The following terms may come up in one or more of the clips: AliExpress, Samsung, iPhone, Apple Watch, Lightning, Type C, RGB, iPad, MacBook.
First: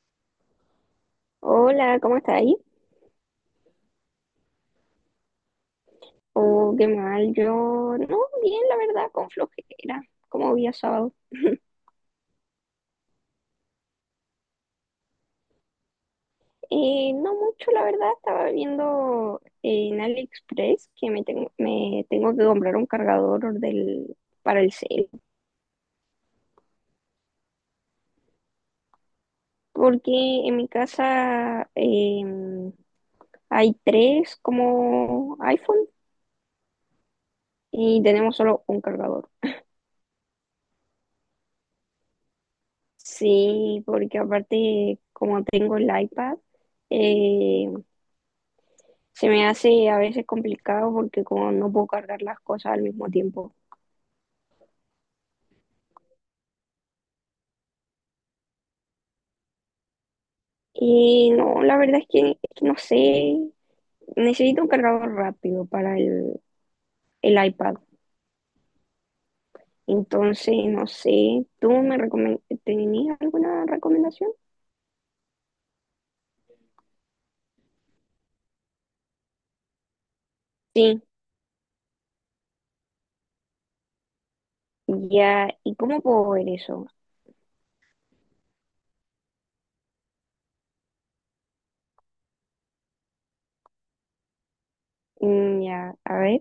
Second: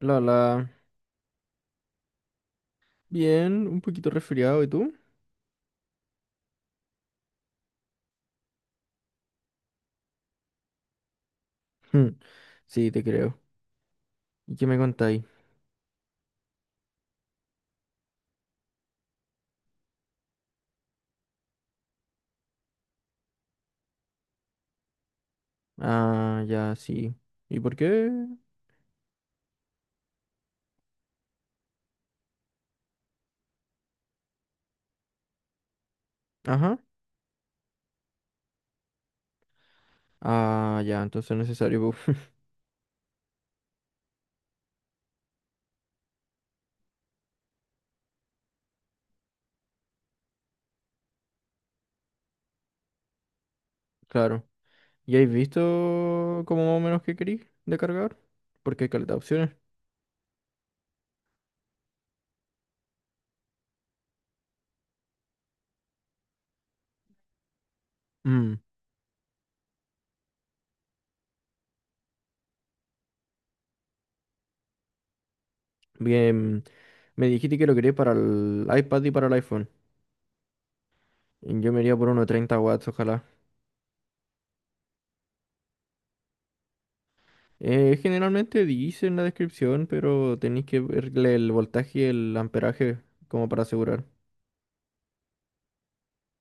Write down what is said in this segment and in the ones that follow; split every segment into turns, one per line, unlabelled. La, la.
Hola, ¿cómo estás ahí?
Bien, un poquito resfriado, ¿y tú?
Oh, qué mal, yo no, bien, la verdad, con flojera, como día sábado.
Hmm. Sí, te creo. ¿Y qué me contáis?
No mucho, la verdad, estaba viendo en AliExpress que me tengo que comprar un cargador para el cel,
Ah, ya, sí. ¿Y por qué?
porque en mi casa hay tres como iPhone
Ajá.
y tenemos solo un cargador.
Ah, ya, entonces es necesario, pu.
Sí, porque aparte, como tengo el iPad, eh, Se me hace a veces complicado porque como no puedo cargar las cosas al mismo tiempo.
Claro. ¿Y habéis visto como más o menos qué queréis de cargar? Porque hay caleta de opciones.
Y no, la verdad es que no sé, necesito un cargador rápido para el iPad.
Mm,
Entonces, no sé, tenías alguna recomendación?
Bien, me dijiste que lo queréis para el iPad y para el iPhone.
Sí,
Yo me iría por uno de 30 watts, ojalá.
ya, ¿y cómo puedo ver eso?
Generalmente dice en la descripción, pero tenéis que verle el voltaje y el amperaje como para asegurar.
Mm, ya, a ver.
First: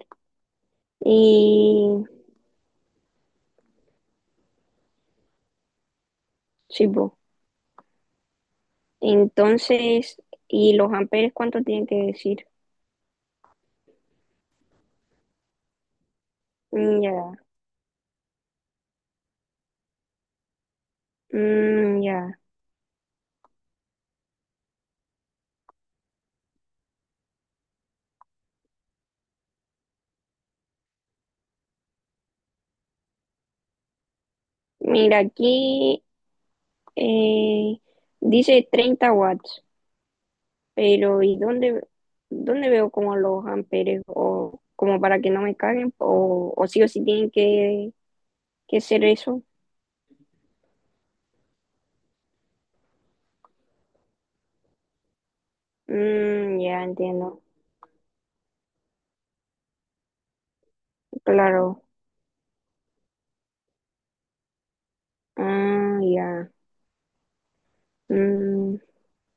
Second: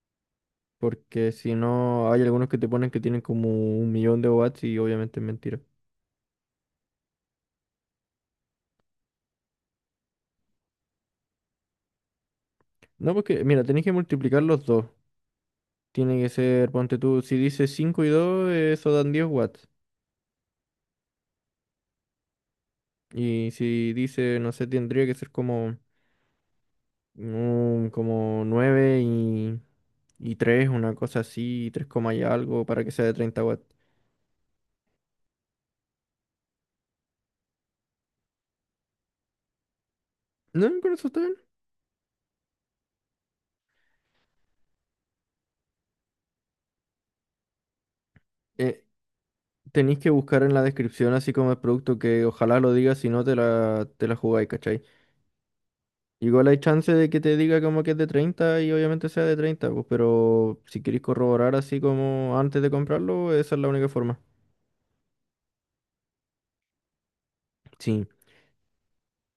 Porque si
Y
no, hay algunos que te ponen que tienen como un millón de watts y obviamente es mentira.
sí, po. Entonces, ¿y los amperes cuánto tienen que decir?
No, porque, mira, tenés que multiplicar los dos. Tiene que ser, ponte
Mm, ya.
tú, si dice 5 y 2 eso dan 10 watts.
Mm, ya.
Y si dice, no sé, tendría que ser como, como 9 y 3 una cosa así, 3 coma y algo, para que sea de 30 watts.
Mira, aquí Eh, dice 30 watts,
No, con eso está
pero
bien.
¿y dónde veo como los amperes o como para que no me caguen o sí tienen que
Eh,
ser eso?
Tenéis que buscar en la descripción, así como el producto, que ojalá lo diga, si no te la jugáis, ¿cachai? Igual
Mm,
hay
ya
chance de que te
entiendo,
diga como que es de 30 y obviamente sea de 30 pues, pero si queréis corroborar así
claro.
como antes de comprarlo, esa es la única forma.
Ah, ya.
Sí.
Mm.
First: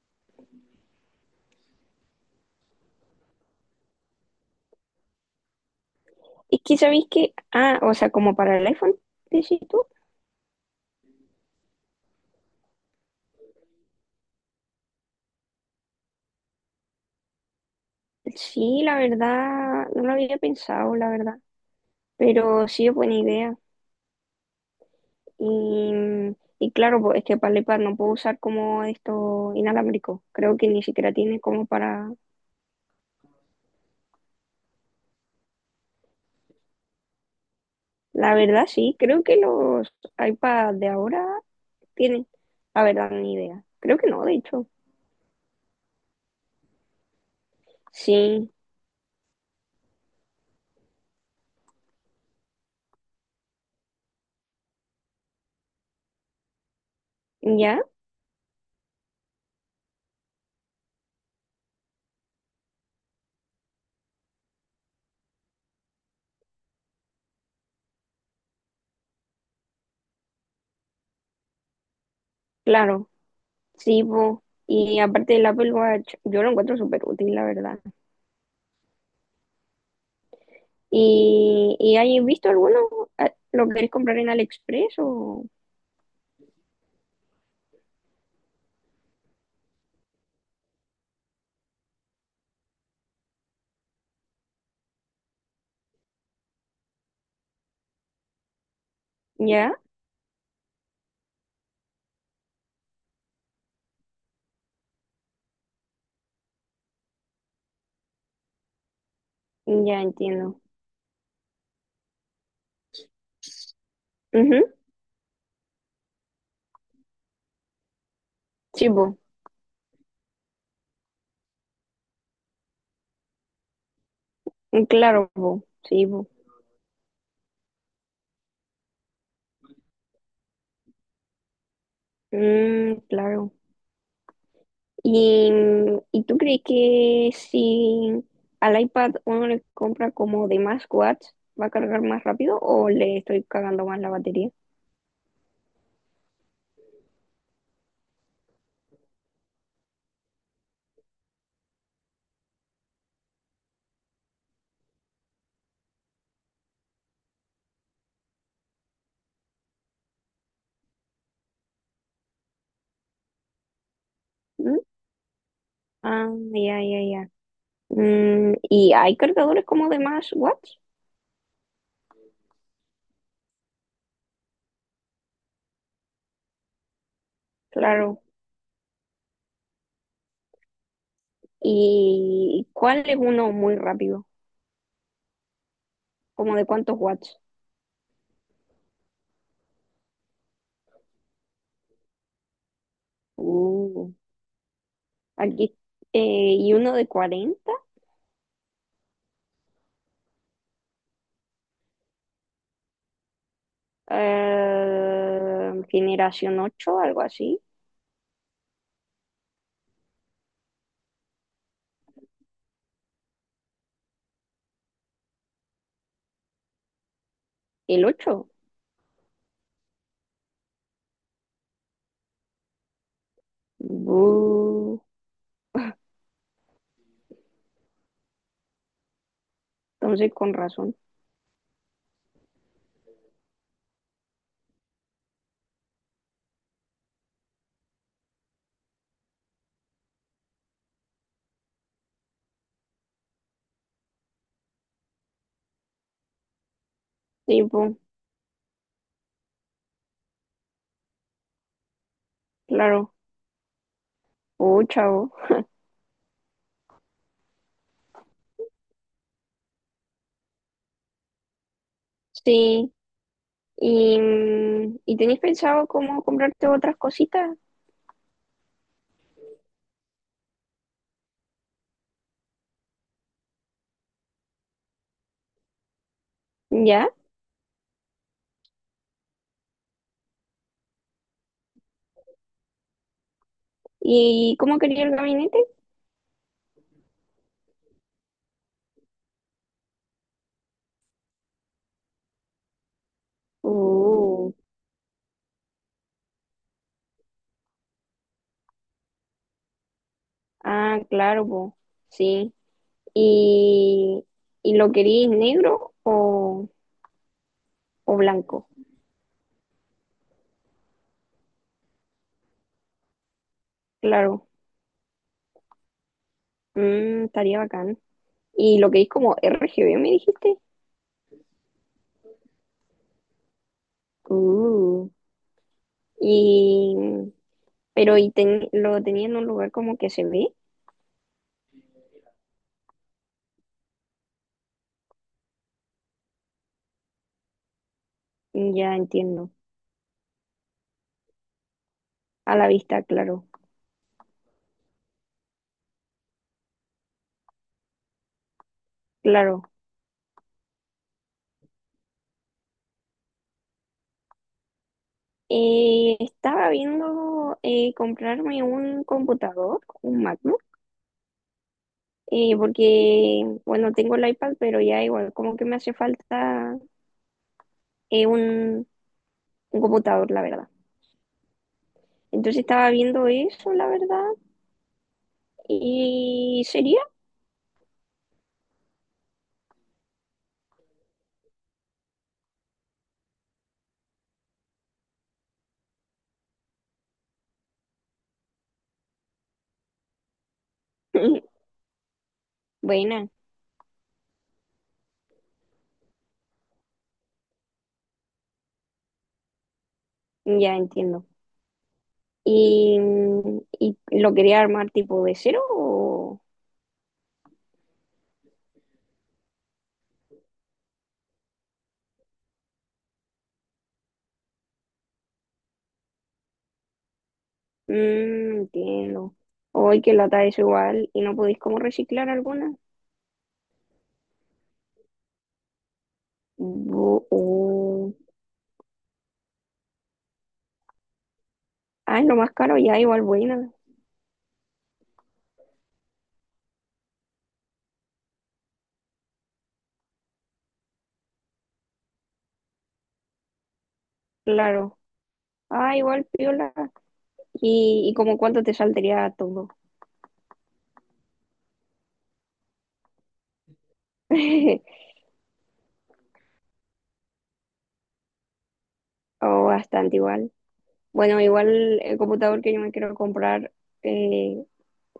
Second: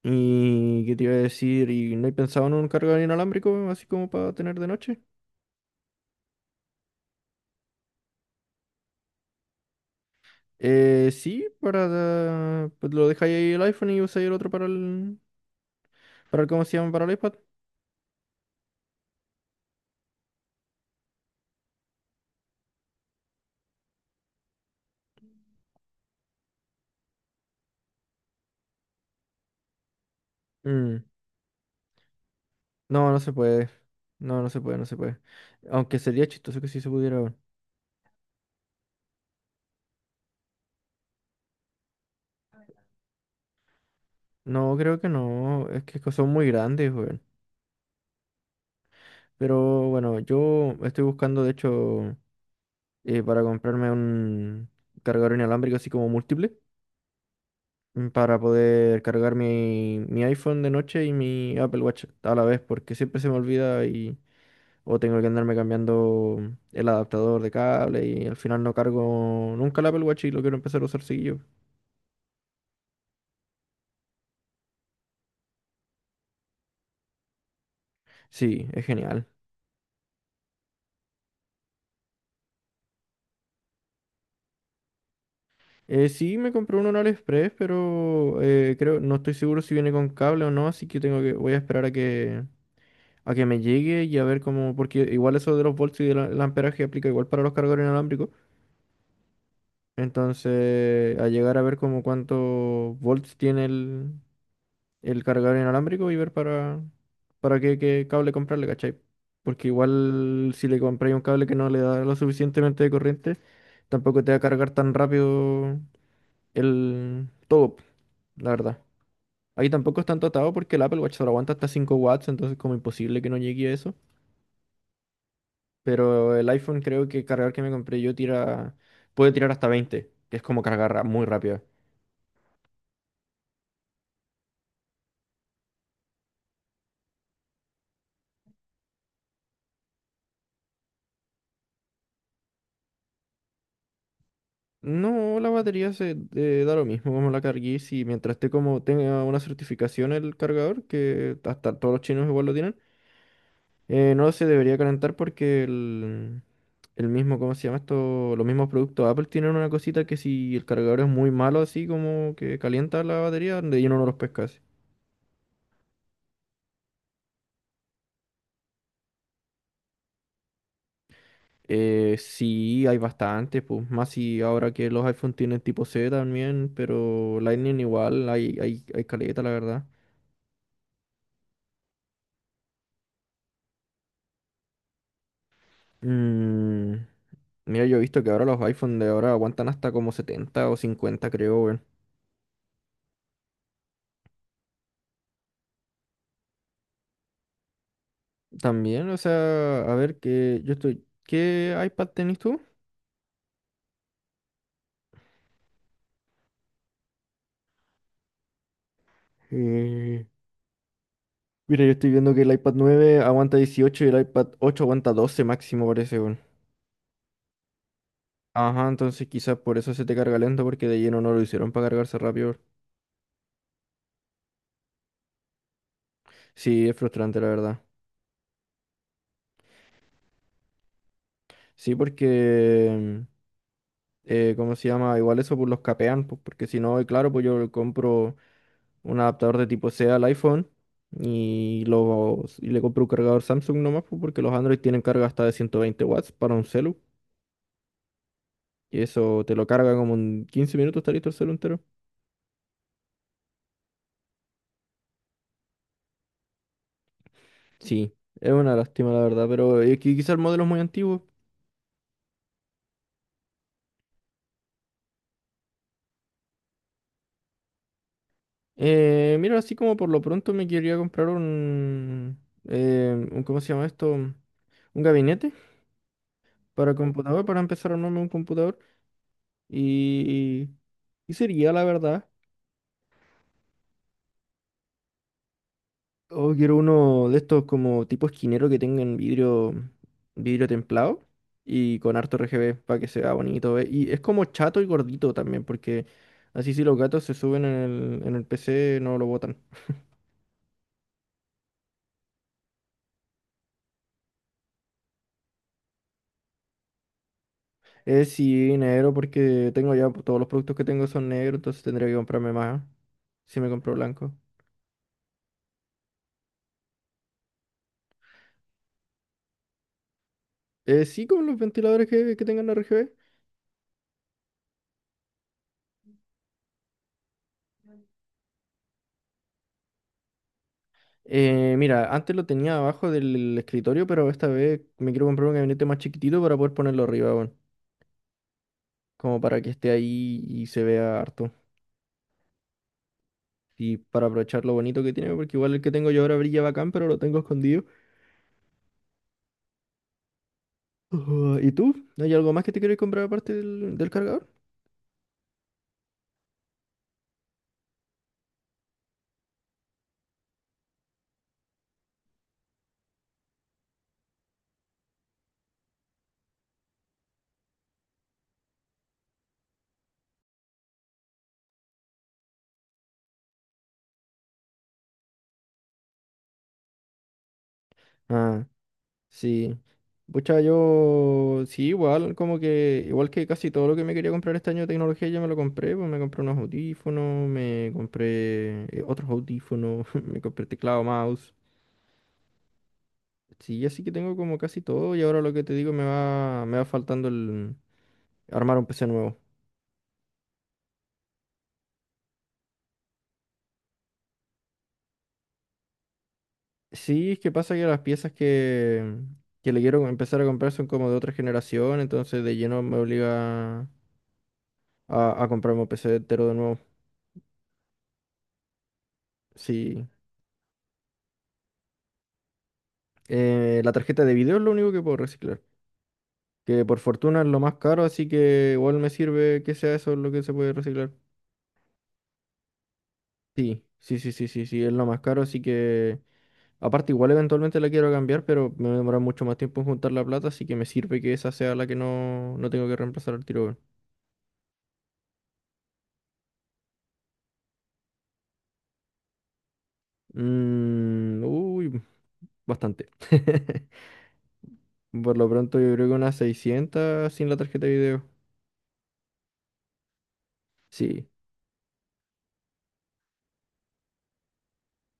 ¿Y qué te iba a decir? ¿Y no he pensado en un cargador inalámbrico así como para tener de noche?
Es que sabéis que, ah, o sea, como para el iPhone, decís tú.
Sí, para... Pues lo dejáis ahí el iPhone y usáis el otro para el, ¿cómo se llama? Para el iPad.
Sí, la verdad, no lo había pensado, la verdad, pero sí es buena idea. Y, y claro, pues este para el iPad no puedo usar como esto inalámbrico. Creo que ni
Mm.
siquiera tiene como para...
No, no se puede. No, no se puede, no se puede. Aunque sería chistoso que sí se pudiera. Weón.
La verdad, sí, creo que los iPads de ahora tienen, la verdad, ni idea. Creo que no, de hecho.
No, creo que no. Es que son muy grandes, weón.
Sí,
Pero bueno, yo estoy buscando, de hecho, para comprarme un cargador inalámbrico así como múltiple,
ya,
para poder cargar mi iPhone de noche y mi Apple Watch a la vez, porque siempre se me olvida y o tengo que andarme cambiando el adaptador de cable y al final no cargo nunca el Apple Watch y lo quiero empezar a usar seguido.
claro, sí, pues. Y aparte del Apple Watch, yo lo encuentro súper útil, la verdad.
Sí, es genial.
¿Y hay visto alguno? Ah, ¿lo querés comprar en AliExpress o...?
Sí, me compré uno en AliExpress, pero creo, no estoy seguro si viene con cable o no, así que tengo que, voy a esperar a que me llegue y a ver cómo, porque igual eso de los volts y del el amperaje aplica igual para los cargadores inalámbricos.
Ya,
Entonces, a llegar a ver como cuántos volts tiene el cargador inalámbrico y ver para qué cable comprarle, ¿cachai? Porque
ya
igual
entiendo.
si le compráis un cable que no le da lo suficientemente de corriente, tampoco te va a
Ujú,
cargar tan rápido el todo, la verdad.
sí, pues.
Ahí tampoco es tanto atado porque el Apple Watch solo aguanta hasta 5 watts, entonces como imposible que no llegue a eso.
Claro, pues. Sí, pues.
Pero el iPhone creo que el cargador que me compré yo tira, puede tirar hasta 20 que es como cargar muy rápido.
Mm, claro. ¿Y, y tú crees que si al iPad uno le compra como de más watts, va a cargar más rápido o le estoy cagando más la batería?
No, la batería se da lo mismo como la carguís y mientras esté como tenga una certificación el cargador, que hasta todos los chinos igual lo tienen, no se debería calentar porque el mismo, ¿cómo se llama esto? Los mismos productos Apple tienen una cosita que si el cargador es muy malo así como que calienta la batería, de lleno no los pescas.
¿Mm? Ah, ya, ya, ya. Mm, ¿y hay cargadores como de más watts?
Sí, hay bastante, pues más si ahora que los iPhone tienen tipo C también, pero Lightning
Claro.
igual, hay caleta, la verdad.
¿Y cuál es uno muy rápido? ¿Como de
Mm,
cuántos watts?
Mira, yo he visto que ahora los iPhone de ahora aguantan hasta como 70 o 50, creo, weón.
Uh, aquí. ¿Y uno de cuarenta.
También, o sea, a ver, que yo estoy... ¿Qué iPad tenés tú?
Generación 8 algo así.
Eh, Mira, yo estoy viendo que el iPad 9 aguanta 18, y el iPad 8 aguanta 12 máximo, parece, weón.
¿El ocho?
Ajá, entonces quizás por eso se te carga lento, porque de lleno no lo hicieron para cargarse rápido.
Bu.
Sí, es frustrante, la verdad.
Entonces, con razón.
Sí, porque, ¿cómo se llama? Igual eso pues los capean, pues, porque si no, y claro, pues yo le compro un adaptador de tipo C al iPhone y, los, y le compro un cargador Samsung nomás, pues, porque los Android tienen carga hasta de 120 watts para un celu.
Tipo,
Y eso te lo carga como en 15 minutos, está listo el celu entero.
claro. Oh, chavo.
Sí, es una lástima, la verdad, pero quizá el modelo es muy antiguo.
Sí. ¿y tenéis pensado cómo comprarte otras cositas?
Mira, así como por lo pronto me quería comprar un ¿cómo se llama esto? ¿Un gabinete? Para
¿Ya?
computador, para empezar a armarme un computador. Y, y sería, la verdad.
¿Y cómo quería el gabinete?
O quiero uno de estos como tipo esquinero que tengan vidrio, vidrio templado y con harto RGB para que se vea bonito. Y es como
Uh,
chato y gordito también, porque así si los gatos se suben en el PC no lo botan.
ah, claro, po. Sí. ¿Y, y lo queréis negro o
Es
blanco?
sí, negro, porque tengo ya todos los productos que tengo son negros, entonces tendría que comprarme más si me compro blanco.
Claro. Mm, estaría bacán. ¿Y lo queréis como RGB, me dijiste?
Sí, con los ventiladores que tengan RGB.
Uh, y, pero, lo tenía en un lugar como que se ve?
Mira, antes lo tenía abajo del escritorio, pero esta vez me quiero comprar un gabinete más chiquitito para poder ponerlo arriba, bueno,
Mm, ya
como
entiendo.
para que esté ahí y se vea harto.
A la vista, claro,
Y para aprovechar lo bonito que tiene, porque igual el que tengo yo ahora brilla bacán, pero lo tengo escondido.
claro.
Ujú, ¿y tú? ¿Hay algo más que te quieres comprar aparte del cargador?
Estaba viendo comprarme un computador, un MacBook, porque, bueno, tengo el iPad, pero ya igual, como que me hace falta eh, un, un computador, la verdad. Entonces estaba viendo eso, la verdad, y sería
Ah. Sí. Pucha, yo sí, igual, como que, igual que casi todo lo que me quería comprar este año de tecnología ya me lo compré, pues me compré unos audífonos, me compré otros audífonos, me compré teclado, mouse.
buena,
Sí, así que tengo como casi todo y ahora lo que te digo me va faltando el armar un PC nuevo.
ya entiendo. ¿Y, y lo quería armar tipo de cero o...?
Sí, es que pasa que las piezas que le quiero empezar a comprar son como de otra generación, entonces de lleno me obliga a comprarme un PC entero de nuevo.
Mm, entiendo. Hoy
Sí.
que lata es igual y no podéis como reciclar alguna.
La tarjeta de video es lo único que puedo reciclar. Que por
Bu-
fortuna es lo más caro,
uh.
así que igual me sirve que sea eso lo que se puede reciclar.
Ay, lo más caro ya, igual buena.
Sí, sí, sí, sí, sí, sí, es lo más caro, así que... Aparte, igual eventualmente la quiero cambiar, pero me va a demorar mucho más tiempo en juntar la plata, así que me sirve que esa sea la que no, no tengo que reemplazar al tiro. Weón.
Claro. Ah, igual piola. ¿Y como cuánto te saldría todo?
Mm, uy, bastante. Por lo pronto yo creo que unas 600 sin la tarjeta de video.
O bastante igual.
Sí,
Bueno, igual el computador que yo me quiero comprar eh,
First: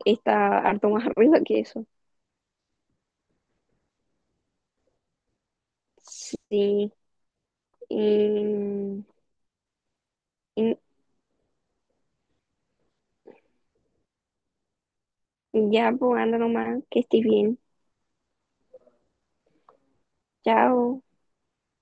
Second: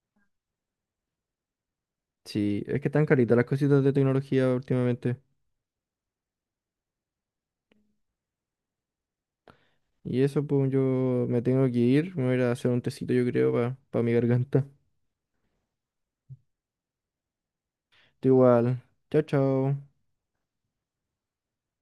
está harto más arriba que eso.
sí, es que están caritas las cositas de tecnología últimamente.
Sí. Y,
Y eso, pues
y
yo me tengo que ir. Me voy a ir a hacer un tecito, yo creo, para mi garganta.
ya, pues anda nomás, que estés bien.
Tú igual. Chao, chao.
Chao.